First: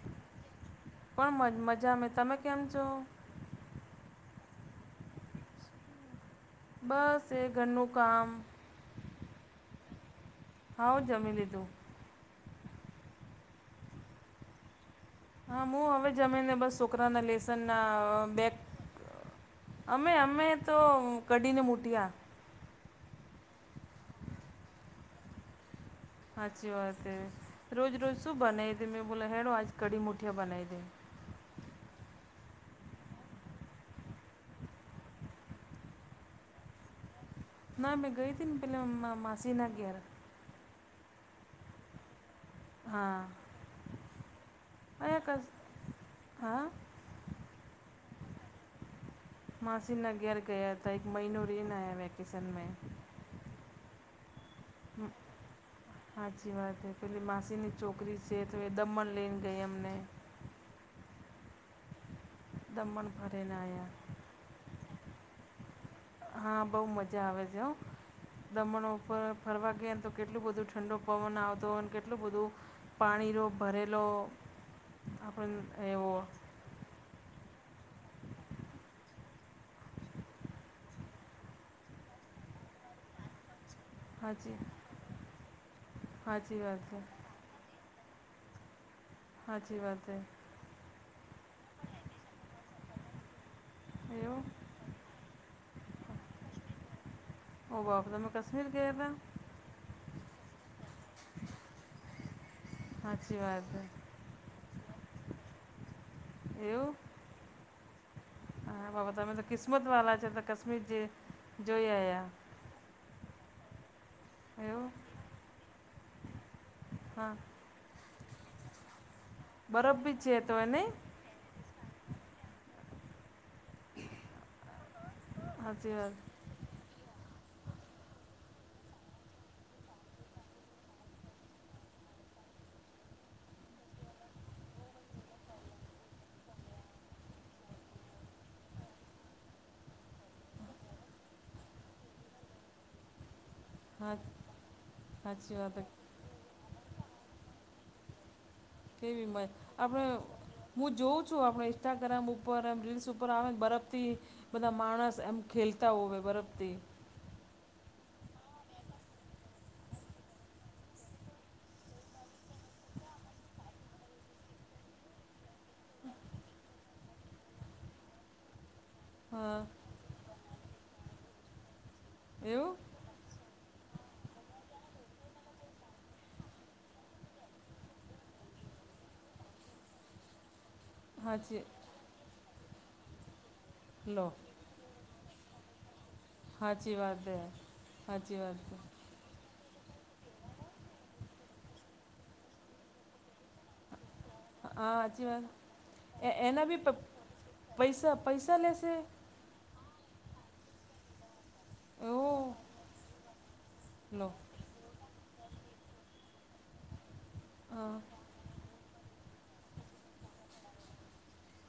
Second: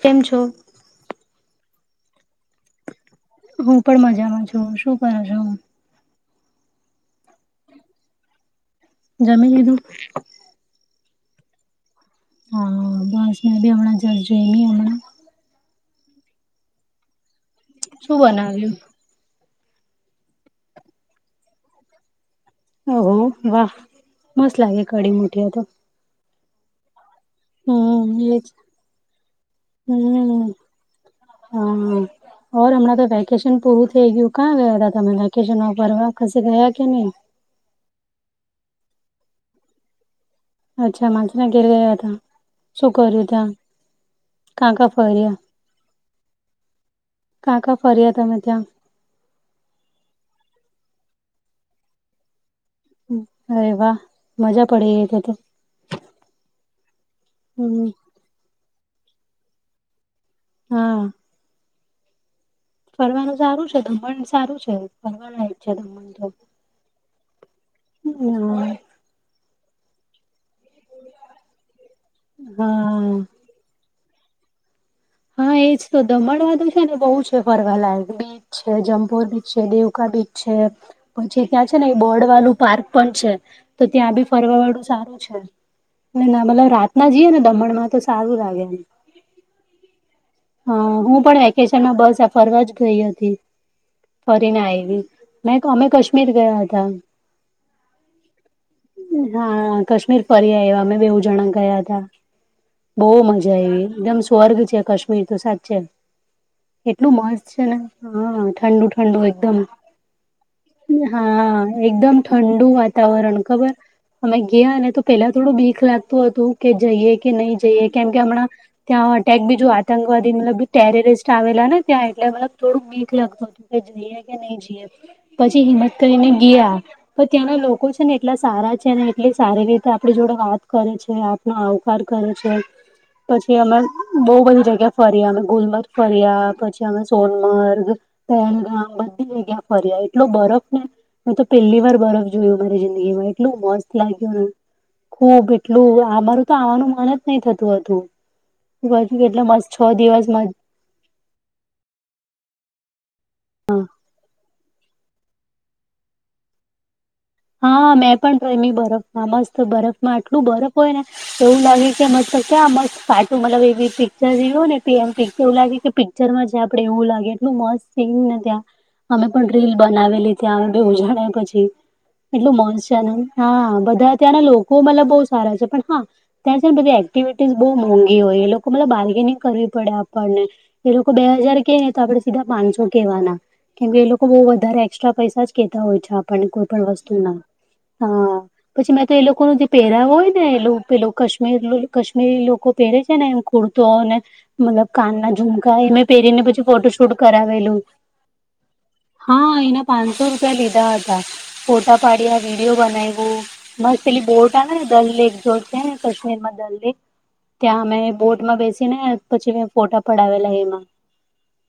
કેમ છો? કો મજામે તમે કેમ છો? હું પણ મજામાં છું શું કરો છું? બસ એ ઘરનું કામ. જામી લધું? હા જમી લીધું. હા બસ મે ભી હમણા જજઈમી હમણા હા હું હવે જમી ને બસ છોકરાના લેસન ના શું બેગ બનાવ્યું? અમે અમે તો કડીને મુટિયા. ઓહો વાહ મસ્ત લાગે કડી મુઠીયા તો. સાચી વાત હ રોજ હમ્મ રોજ શું એજ બનાવી દે મેં બોલો હેડો આજ કઢી મુઠિયા બનાવી હતીે. હમ ઓર હમણાં તો વેકેશન પૂરું થઈ ગયું ક્યાં ગયા ત તમે વેકેશન ફરવા ક ગયા કે નહી? ના મે ગઈ હતીને પેલા માસી ના ગેર. અચ્છા મા ના ગેર રહ્યા તા. શું કર્યું હા ત્યાં? કા કા અહીંયા ફર્યા? કસ હા કા કા ફરી્યા તમે ત્યા? માસીનાગર ગયા હતા એક મહનો રિનયા વેકેશન મે. અરે વા મજા. પડી હ ગઈ તો તો. સાચી વાત હ પેલી માસીની હમ્મ ચોકરી. સેતવે દમણ લેન ગઈ એમને. હા. દમણ ફરવાનું ફરીને સારું છે આવ્યા દમણ સારું છે ફરવા. હા બહુ મજા આવે છે દમણો હમ ફરવા ગઈએ ને તો કેટલું બધું ઠંડો પવન આવતો હોય અને કેટલું બધું હા પાણીનો કરરેલો હા એજ તો દમણ વાંધું છે ને બહુ જ ફવાલા બીચ છે જમપુર બીચ છે દેવકા બીચ છે. પછી ત્યાં છે ને એ બોર્ડ વાલું પાર્ક પણ છે. તો ત્યાં બી ફરવા સાચી વાળું સારું છે ના સાચી મતલ વાત છે રાતના જઈએે ને દમણમાં તો. સારું લાગે ને. હાચી વાતે. હ હું પણ વેકેશનમાં બસ ફરવા જ ગઈ હતી. એવું ફરીને આવી મે અમે કાશ્મીર ગયા હતા. ઓફ તો મે કશમીર ગે હતાા. હા કાશ્મીર ફરી આ એ અમે બેવુ જણા ગયા હતા. બહુ સાચી મજા વાત આવી એકદમ સ્વર્ગ છે કાશ્મીર તો સાચ છે છે એવું એટલું મસ્ત છે ને હા ઠંડુ હા બાપા ઠંડુ તમે તો એકદમ. કિસ્મતવાલા છે તો કાશ્મીર જે હા જોઈ એકદમ ઠ. આવ્યા ઠંડું વાતાવરણ ખબર અમે ગયા એવું ને તો પેલા થોડું બીક લાગતું હતું. કે જઈએ કે હા નહી જઈએ કેમ કે હમણાં ત્યાં અટેક બીજું બરફ બી આતંકવાદી છે તો મતલબ એ નહીં ટેરેરિસ્ટ. આવેલા ને ત્યાં એટલે મતલબ થોડું મીક લાગતું હતું કે જઈએ કે નહી જઈએ. પછી સાચી હિંમત વાત કરીને ગયા. પણ ત્યાંના લોકો છે ને એટલા સારા છે એટલી સારી રીતે આપણી જોડે વાત કરે છે. આવકાર કરે છે પછી અમે બહ બધી જગ્યા. ્યાં ફર્યા અમે ગુલમર્ગ ફર્યા પછી અમે સોનમર્ગ. પહેલગામ બધી જગ્યા ફર્યા એટલો બરફ ને. મે તો પહેલી વાર બરફ જોયું મારી જિંદગી માં એટલું મસ્ત. હા લાગ્યુંને ખુબ સાચી વાત એટલું અમારું તો આવાનું મન જ નહી થતું હતું. કેવી મ કેટલે મસ્. આપણે હું જોઉં છું આપણે ઇન્સ્ટાગ્રામ ઉપર એમ રીલ્સ ઉપર આવેને બરફથી. બધા માણસ એમ ખેલતા હોય બરફથી. હા મેં પણ તો એમની બરફમાં મસ્ત બરફમાં આટલું બરફ હોય ને. એવું લાગે કે મતલબ ક પાછું મતલબ એવી પિક્ચર ને પીમ પિક્ચર એવું લાગે કે. પિક્ર જ આપણે એવું લાગે એટલું મસ્ત સને ત્યાં. અમે પણ હા રીલ બનાવેલી ત્યાં અમે બુજાણાય પછી. એટલું એવું મસ્ છેને હા બધા ત્યાંના લોકો મતલબ બહ સારા છે પણ હા. ત્યાં છે ને બધી એક્ટિવિટીઝ બહુ મોંઘી હોય એ લોકો મતલબ બાર્ગેનિંગ કરવી પડે આપણને. એ લોકો બે હજાર હાચી કે ને તો આપડે સીધા પાંચસો કેવાના કેમ કે એ લોકો લો બહ વધારે. એ્રા પૈસાજ કેતા હોય છે આપને કોઈ પણ હાચી વાત હે વસ્તુના હાચી વાત હ હે પછી. અ તો એ લોકો ન પહેર્યા હોય ને એ પે કીર કાશ્મીરી લોકો પહેરે છે ને એમુર્. તોને. મતલબ હા હાચી કાનના વાત ઝુમકા એ મેં પહેરીને પછી એના બી પ ફોટો શૂટ કરાવેલું. પૈસા પૈસા લેશે હા એના પાંચસો રૂપિયા લીધા હતા ફોટા પાડ્યા ઓહ વિડીિયો બનાવું. મસ્ એલી લો બોટ હ ને દલ લેક જોડતી ને કશ્મીરમાં દલ લેક. ત્યાં હા અમે બોટમાં બેસી ને પછી મે ફોટા પડાવેલા એમાં.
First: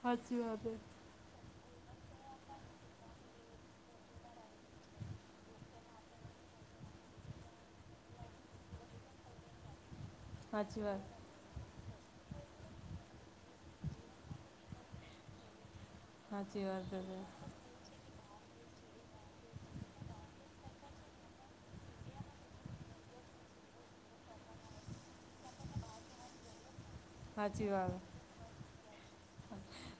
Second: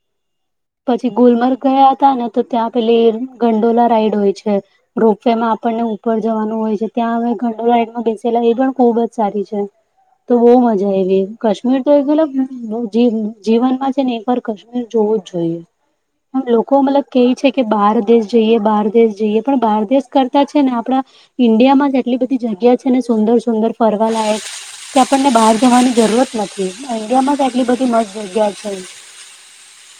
સાજી હ. પછી ગુલમર્ગ ગયા હતા ને તો ત્યાં પેલી ગંડોલા રાઈડ હોય છે. રોપવેે માં આપણને ઉપર જવાનું હોય છે ત્યાં હવે ઘંડો લાઈટમાં બેસેલા એ પણ ખુબજ સારી છે. તો બોહ હાચી મજા વાત આયવી. કાશ્મીર તો એક મલબ જી જીવનમાં છે ને એક વાર કાશ્મીર જોવુંજ જોઈએ. આ હાચી લોકો વાત હે મતલબ કે છે કે બહાર દેશ જઈએ બહાર દેશ જઈએ પણ બહાર દેશ કરતાં છે ને આપડા ઈન્ડિયામાં જ એટલી બધી જગ્યા છે ને સુંદર સુંદર ફરવાલાાયક. કે આપણને બહાર જવાની જરૂરત નથી ઇન્ડિયા માં તો હાચી આટલી બધી વાત મસ્ત જગ્યા છે.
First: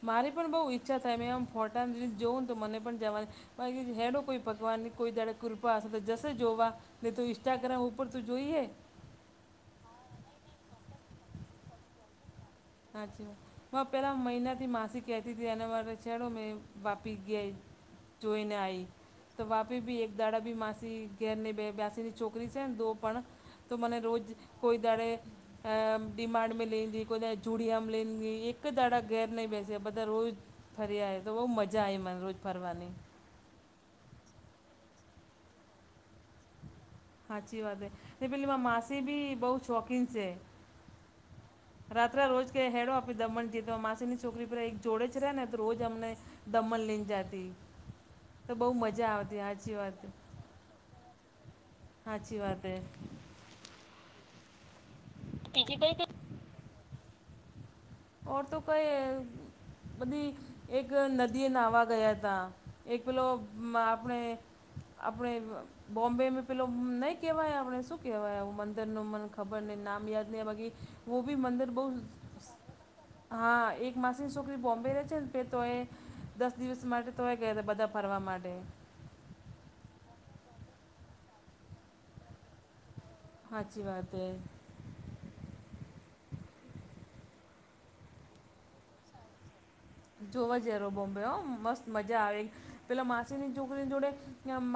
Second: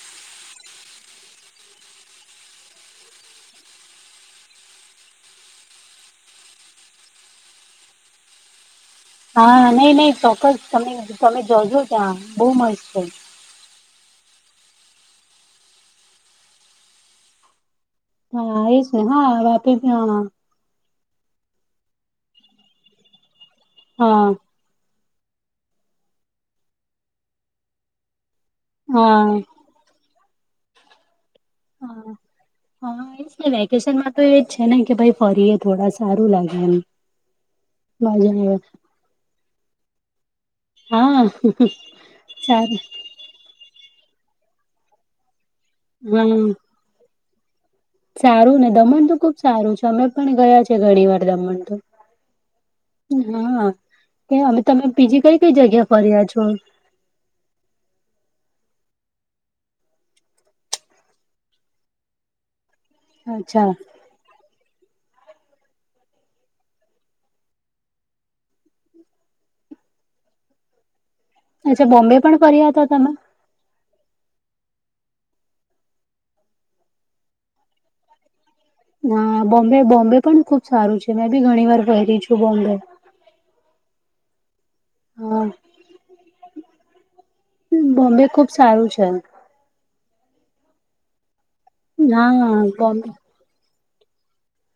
મારી પણ બહુ ઈચ્છા થાય મેમ ફોટા રીસ જોઉું ને તો મને પણ જવાની. ભકી હેડો કોઈ પકવાન ન કોઈ દડ કૃપા હશે તો જશે જોવા. તો ઇન્સ્ટાગ્રામ ઉપર તો જોઈએ. હા નહી નહી ચોક્કસ તમે તમે જોજો ત્યાં બહુ મ હાચી વાત પહેલાં મહિનાથી માસી કેતીતી અને મા છેડો મે વાપી ગઈ જોઈને હા એજ આવી ને તો હા વાપી બી એક હા દાડાબી માસી ઘેરની બે બે્યાસીની છોકરી છે ને દો પણ તો મને રોજ હા કોઈ દારે ડીમાડ મે લેગી કોઈ દ ચુડિયામાં લી એક એક દાડા હા ઘેર નહીં બેસે બધા રોજ ફર્યા તો બહુ મજા આવી હા મને રોજ ફરવાની. હા એજ વેકેશનમાં તો એ જ છે ને કે ભઈ ફરી એ થોડા સારું લાગે એમ. હાચી વાત મજા એ પેલી આવે મા માસીબી બો શોખીન છે. હા. રાત્ર રોજ કે સારું હેડો આપડે દમણતી જીતો માસીની છોકરી પર એક જોડે છે રેને તો રોજ અમને હા દમણ લઈ જાતી. તો સારું ને બહુ દમણ મજા તો ખુબ આવતી સારું સાચી છે વાત અમે પણ ગયા છેએ ઘણી વાર દમણતો હાચી વાત હૈ. હા કે અમે તમે બીજી કઈ કઈ બીજી જગ્યા કઈ ફર્યા છો? ઓર તો કઈ બધી એક નદી નાહવા ગયા તા. એક પેલો અચ્છા માં આપણે આપણે બોમ્બેં પેલો નહી કેવાય આપણે શું કેવાય મંદિર નું મને ખબર નય નામ યાદ નય બાકી હું ભી મંદર બહુ અચ્છા બોમ્બે જ પણ ફર્યા હતા તમે હા એક માસી ની છોકરી બોમ્બે રહે છે ને તો એ દસ દિવસ માટે તોય ગયા હતા બધા ફરવા માટે. હા બોમ્બે બોમ્બે પણ ખુબ સારું છે મેં બી ઘણી વાર ગયેલી છું બોમ્બે હાચી વાત હૈ. હા. બોમ્બે ખુબ સારું છે. જોવા જે રો બોમ્બે હો મસ્ત મજા આવે હા પેલા બોમ્બે મા સીની છોકરી જોડે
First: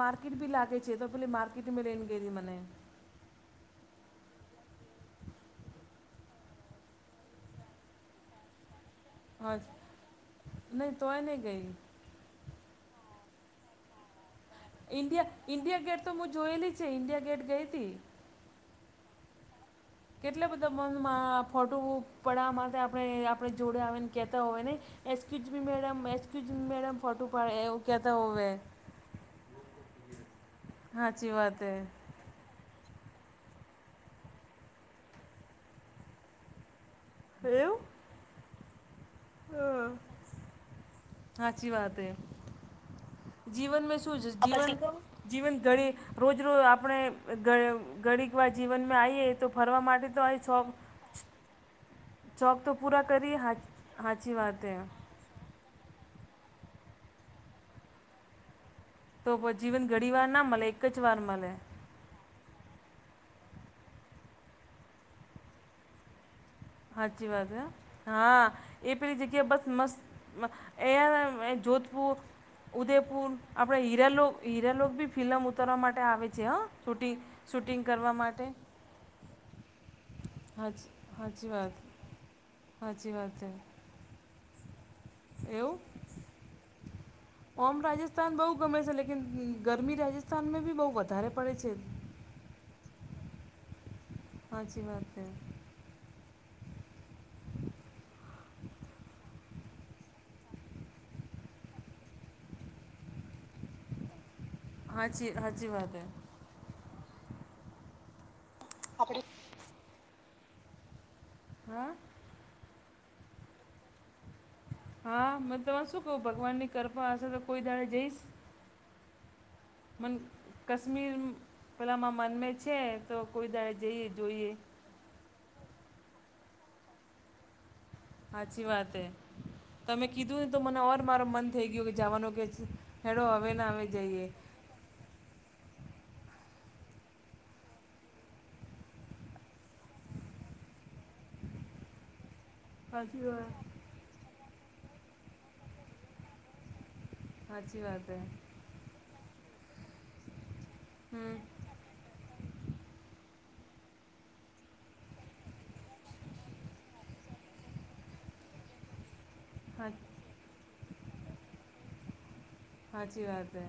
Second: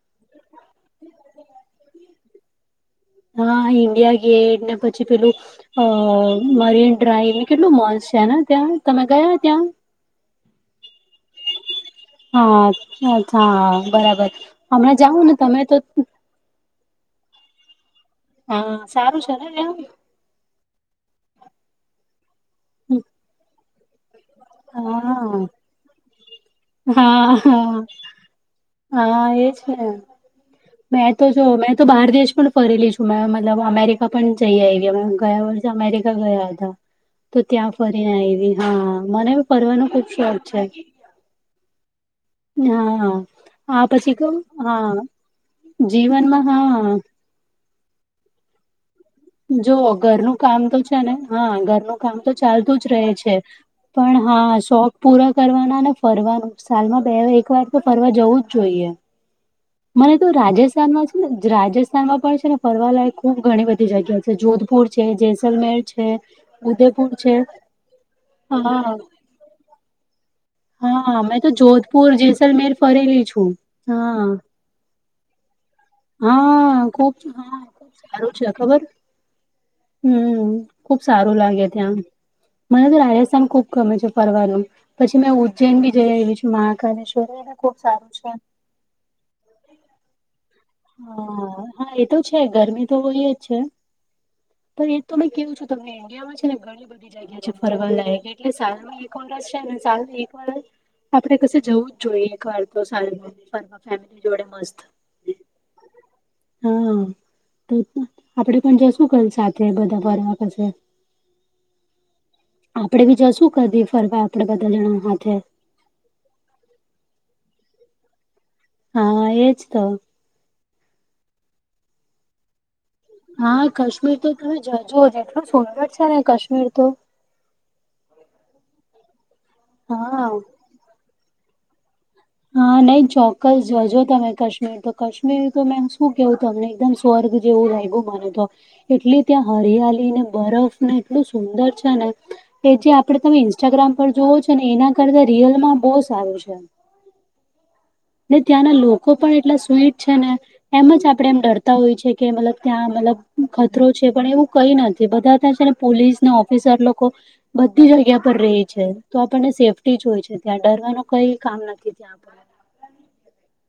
માર્કેટ ભી લાગે છે તો પહેલી માર્કેટમાં લેને ગયલી મને. હા ઇન્ડિયા ગેટ ને પછી પેલું અ મરીન ડ્રાઈવ કેટલું મસ્ત છે ને ત્યાં તમે ગયા ત્યાં? નહી તોય નહી ગઈ હા અચ્છા અચ્છા બરાબર. હમણાં જાઓ ઇન્ડિયા ને તમે ઈન્ડિયા ગેટ તો હું જોયેલી છે ઇન્ડિયા ગેટ ગઈતી હા સારું છે ને ત્યાં કેટલા બધા મનમાં ફોટો પડાવા માટે આપણે આપણે જોડે આવે કેતા હોય ને હા excuse me madam excuse me madam photo હા પાડે હા કેતા હોવે હા એજ ને મેં તો સાચી જો વાત મે હે તો બહાર દેશ પણ ફરીલી છું મે મતલબ અમેરિકા પણ જઈ આવી ગયા વર્ષે અમેરિકા ગયા હતા. તો ત્યાં ફરીને આવી હા મને બી ફરવાનો ખુબ શોખ છે. હાચી વાત હે હા હા જીવન [unintelligible] પછી શું કવ છે હા જીવન ઘડી રોજ જીવનમાં રોજ હા આપણે ધણીકવાર જીવનમાં આવીએ એ તો જો ફરવા માટે તો અ ઘરનું છો કામ તો ને હા ઘરનું કામ તો ચાલતું જ રહે પૂરા છે કરીએ પણ સાચી હા વાત હે શોખ પૂરા કરવાના અને ફરવાનું સાલમાં બે એક વાર તો ફરવા જવું જ જોઈએ. તો જીવન ઘડી મને વાર તો ના મળે એક જ રાજસ્થાનમાં વાર છે મળે ને રાજેશ રાજસ્થાનમાં પણ છે ને ફરવાલાયક ખુબ ઘણી બધી જગ્યા છે જોધપુર છે, જેૈસલમેર છે, ઉદયપુર હાચી છે વાત હા એ પલી જગ્યા બસ મસ્ત હા મેં તો [unintelligible] જોધપુર જેસલમેર ફરેલી ઉદયપુર છું આપણે હા હીરાલોક હીરાલોક બી ફિલ્મ ઉતરવા માટે આવે છે હા શૂટિ ખૂબ હા શૂટિંગ ખૂબ કરવા માટે. હમ્મ હાચ ખુબ સારું સાચી લાગે વાત ત્યાં મને તો સાચી વાત રાજસ્થાન છે ખુબ ગમે છે ફરવાનું પછી મેં ઉજ્જૈન એવું બી જઈ આયવી છું મહાકાલેશ્વર પણ ખુબ ઓમ સારું છે. રાજસ્થાન બહુ ગમે છે લેકીન ગરમી રાજસ્થાનમાં ભી બહું વધારે પડે હા છે. હા એ તો છે ગરમી તો હોય જ છે તો સાચી એ વાત તો છે મે કેવું છું તમને ઇન્ડિયામાં છે ને ઘણી બધી [inaudible] જગ્યા છે ફરવા લયક એટલે સાલમાં એક વરષ છે ને સા એક વરષ આપડે કશે જવું જ જોઈએ એક વાર તો સાલમાં ફેમિલી જોડે મસ્ત હાચી હાચી વાત હ હા તો આપડે પણ જશું ક આપણે સાથે બધા ફરવા પાછ હા? આપણે બી જશું કદી ફરવા આપણે બધા જણા હા હાથે મ તરે શું કહું ભગવાનની કૃપા હશે તો કોઈ દાડે જઈશ હા એજ તો કાશ્મીર પેલામાં મનમે છે તો કોઈ દાારે જઈએ જોઈએ જો જેટલું સુંદર છે ને કશ્મીર તો સાચી વાત હ તમે હા. કીધું ને તો મને ઓર મારો મન થઈ ગયો કે જવાનો હા નેય ચોક્કસ જજો તમે કશ તો કાશ્મીર તો મે શું કેવું તમને એકદમ સ્વર્ગ જેવું લાગ્યું મને તો એટલે ત્યાં હરિયાલી ને બરફ ને એટલું સુંદર છે ને કે જે આપડે સાચી તમે વાત ઇન્સ્ટાગ્રામ પર જોવો છો ને એના કરતા રિયલમાં બહુ સારું છે. સાચી વાત. હે ને ત્યાંના લોકો પણ એટલા સ્વીટ છે ને એમ જ આપડે હમ એમ ડરતા. હોય છે કે મતલબ ત્યાં મતલબ ખતરો છે પણ એવું કઈ નથી બધા ત્યાં છે ને પોલીસના ઓફિસર લોકો બધી જગ્યા પર રહી છે. તો આપણને હા સેફ્ટી જ હોય છે ત્યાં ડરવાનું કઈ કામ નથી ત્યાં આપ. સાચી વાત છે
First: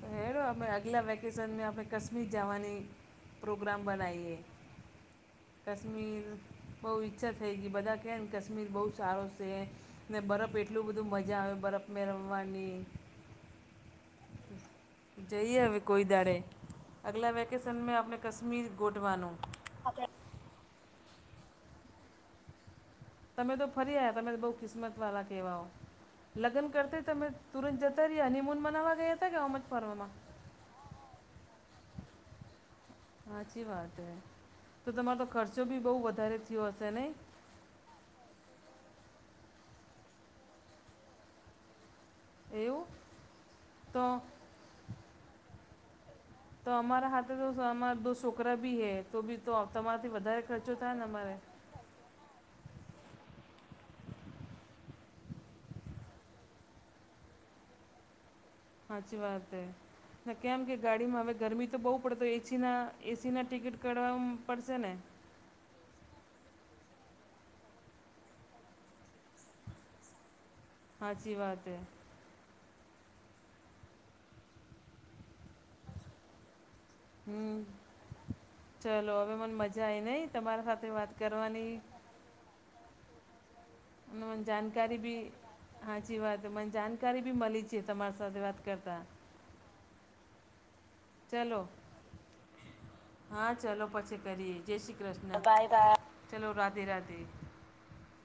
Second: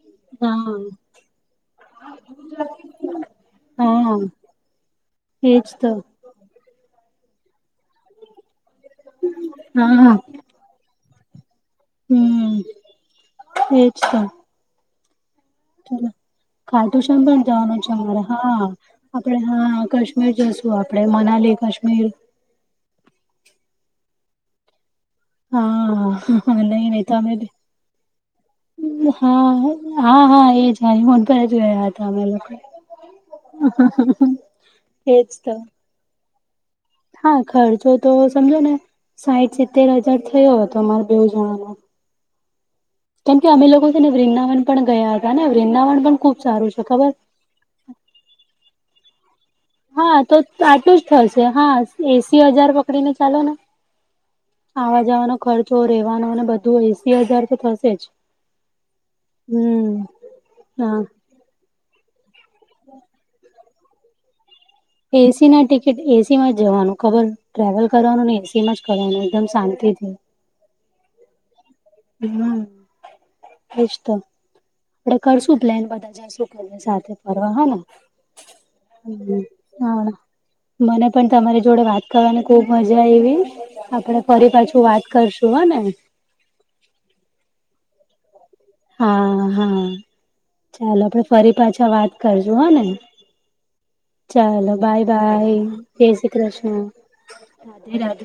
તો હેડો આપણે હા અગલા વેકેશન મે આપે કશ્મીર જવાની પ્રોગ્રામ હા બનાઈએ એજ તો કશ્મીર બહુ ઈચ્છા થઈ ગઈ બધા કે ને કાશ્મીર બહુ સારો હા હા છેને બરફે એટલો એટલું બધું મજા આવે બરફ હમ એજ છે. જઈએ હવે કોઈ દાડે ખાટું શ્યામ અગલા પણ જવાનું છે વેકેશનમાં આપણે અમારે કશ્મીર હા ગોઠવાનું આપડે હા કાશ્મીર જ તો આપણે મનાલી કાશ્મીર તમે તો ફરી આયા તમે બહુ કિસ્મત વાળા કેવા હા લગ્ન નહી કરતા નહી તમે તુરંત જતા રહ્યા હનીમૂન મનાવવા ગયા હતા કે હા એમ જ ફરવા? હા હા એ હનીમૂન પર જ રહ્યા હતા અમે લોકો સાચી વાત તો તમારો તો ખર્ચો બી બહુ વધારે થયો હશે નહી? હા ખર્ચો તો સમજો ને સાઈઠ સિત્તેર હજાર થયો હતો અમારે બેવ જણાનો એવું કેમ કે અમે લોકો છે તો ને વૃંદાવન પણ ગયા હતા ને વૃંદાવન પણ ખૂબ તો અમારાા હાથે તો છોકરા ભી હૈ તો ભી તો તમારાથી હા તો વધારે ખર્ચો થાય આટલું જ ને અમારે થશે હા એસી હજાર પકડી ને ચાલોને આવા જવાનો ખર્ચો રહેવાનો અને બધું એસી હજાર તો થશે જ સાચી વાત હમ છે કેમ કે હા ગાડીમાં હવે ગરમી તો બહુ પડે તો એસીના એસીના ટિકિટ કરાવું પડશે ને એસીના ટિકિટ એસીમાં જ જવાનું ખબર ટ્રાવેલ કરવાનુંને એસીમાં જ કરવાનું એકદમ શાંતિથી સાચી વાત છે. હમ એજ તો આપણે કરશું પ્લાનને બધા જાસુ ફરવા સા થે ફરવા હમ હને ચલો હવે મને મજા આવી હમ નહીં તમારા સાથે મને વાત પણ તમારી કરવાની જોડે વાત કરવાની ખુબ મજા આયવી આપડે અને મને ફરી પાછું જાણકારી વાત બી કરશું હને સાચી વાત મને જાણકારી બી મલી છે, તમારી સાથે વાત કરતા હા હા ચાલો આપડે ફરી ચલો પાછા વાત કરશું હને હા ચલો પછી કરીએ ચાલો જય શ્રી બાય કૃષ્ણ બાય જય શ્રી ચલો કૃષ્ણ રાધે રાધે રાધે રાધે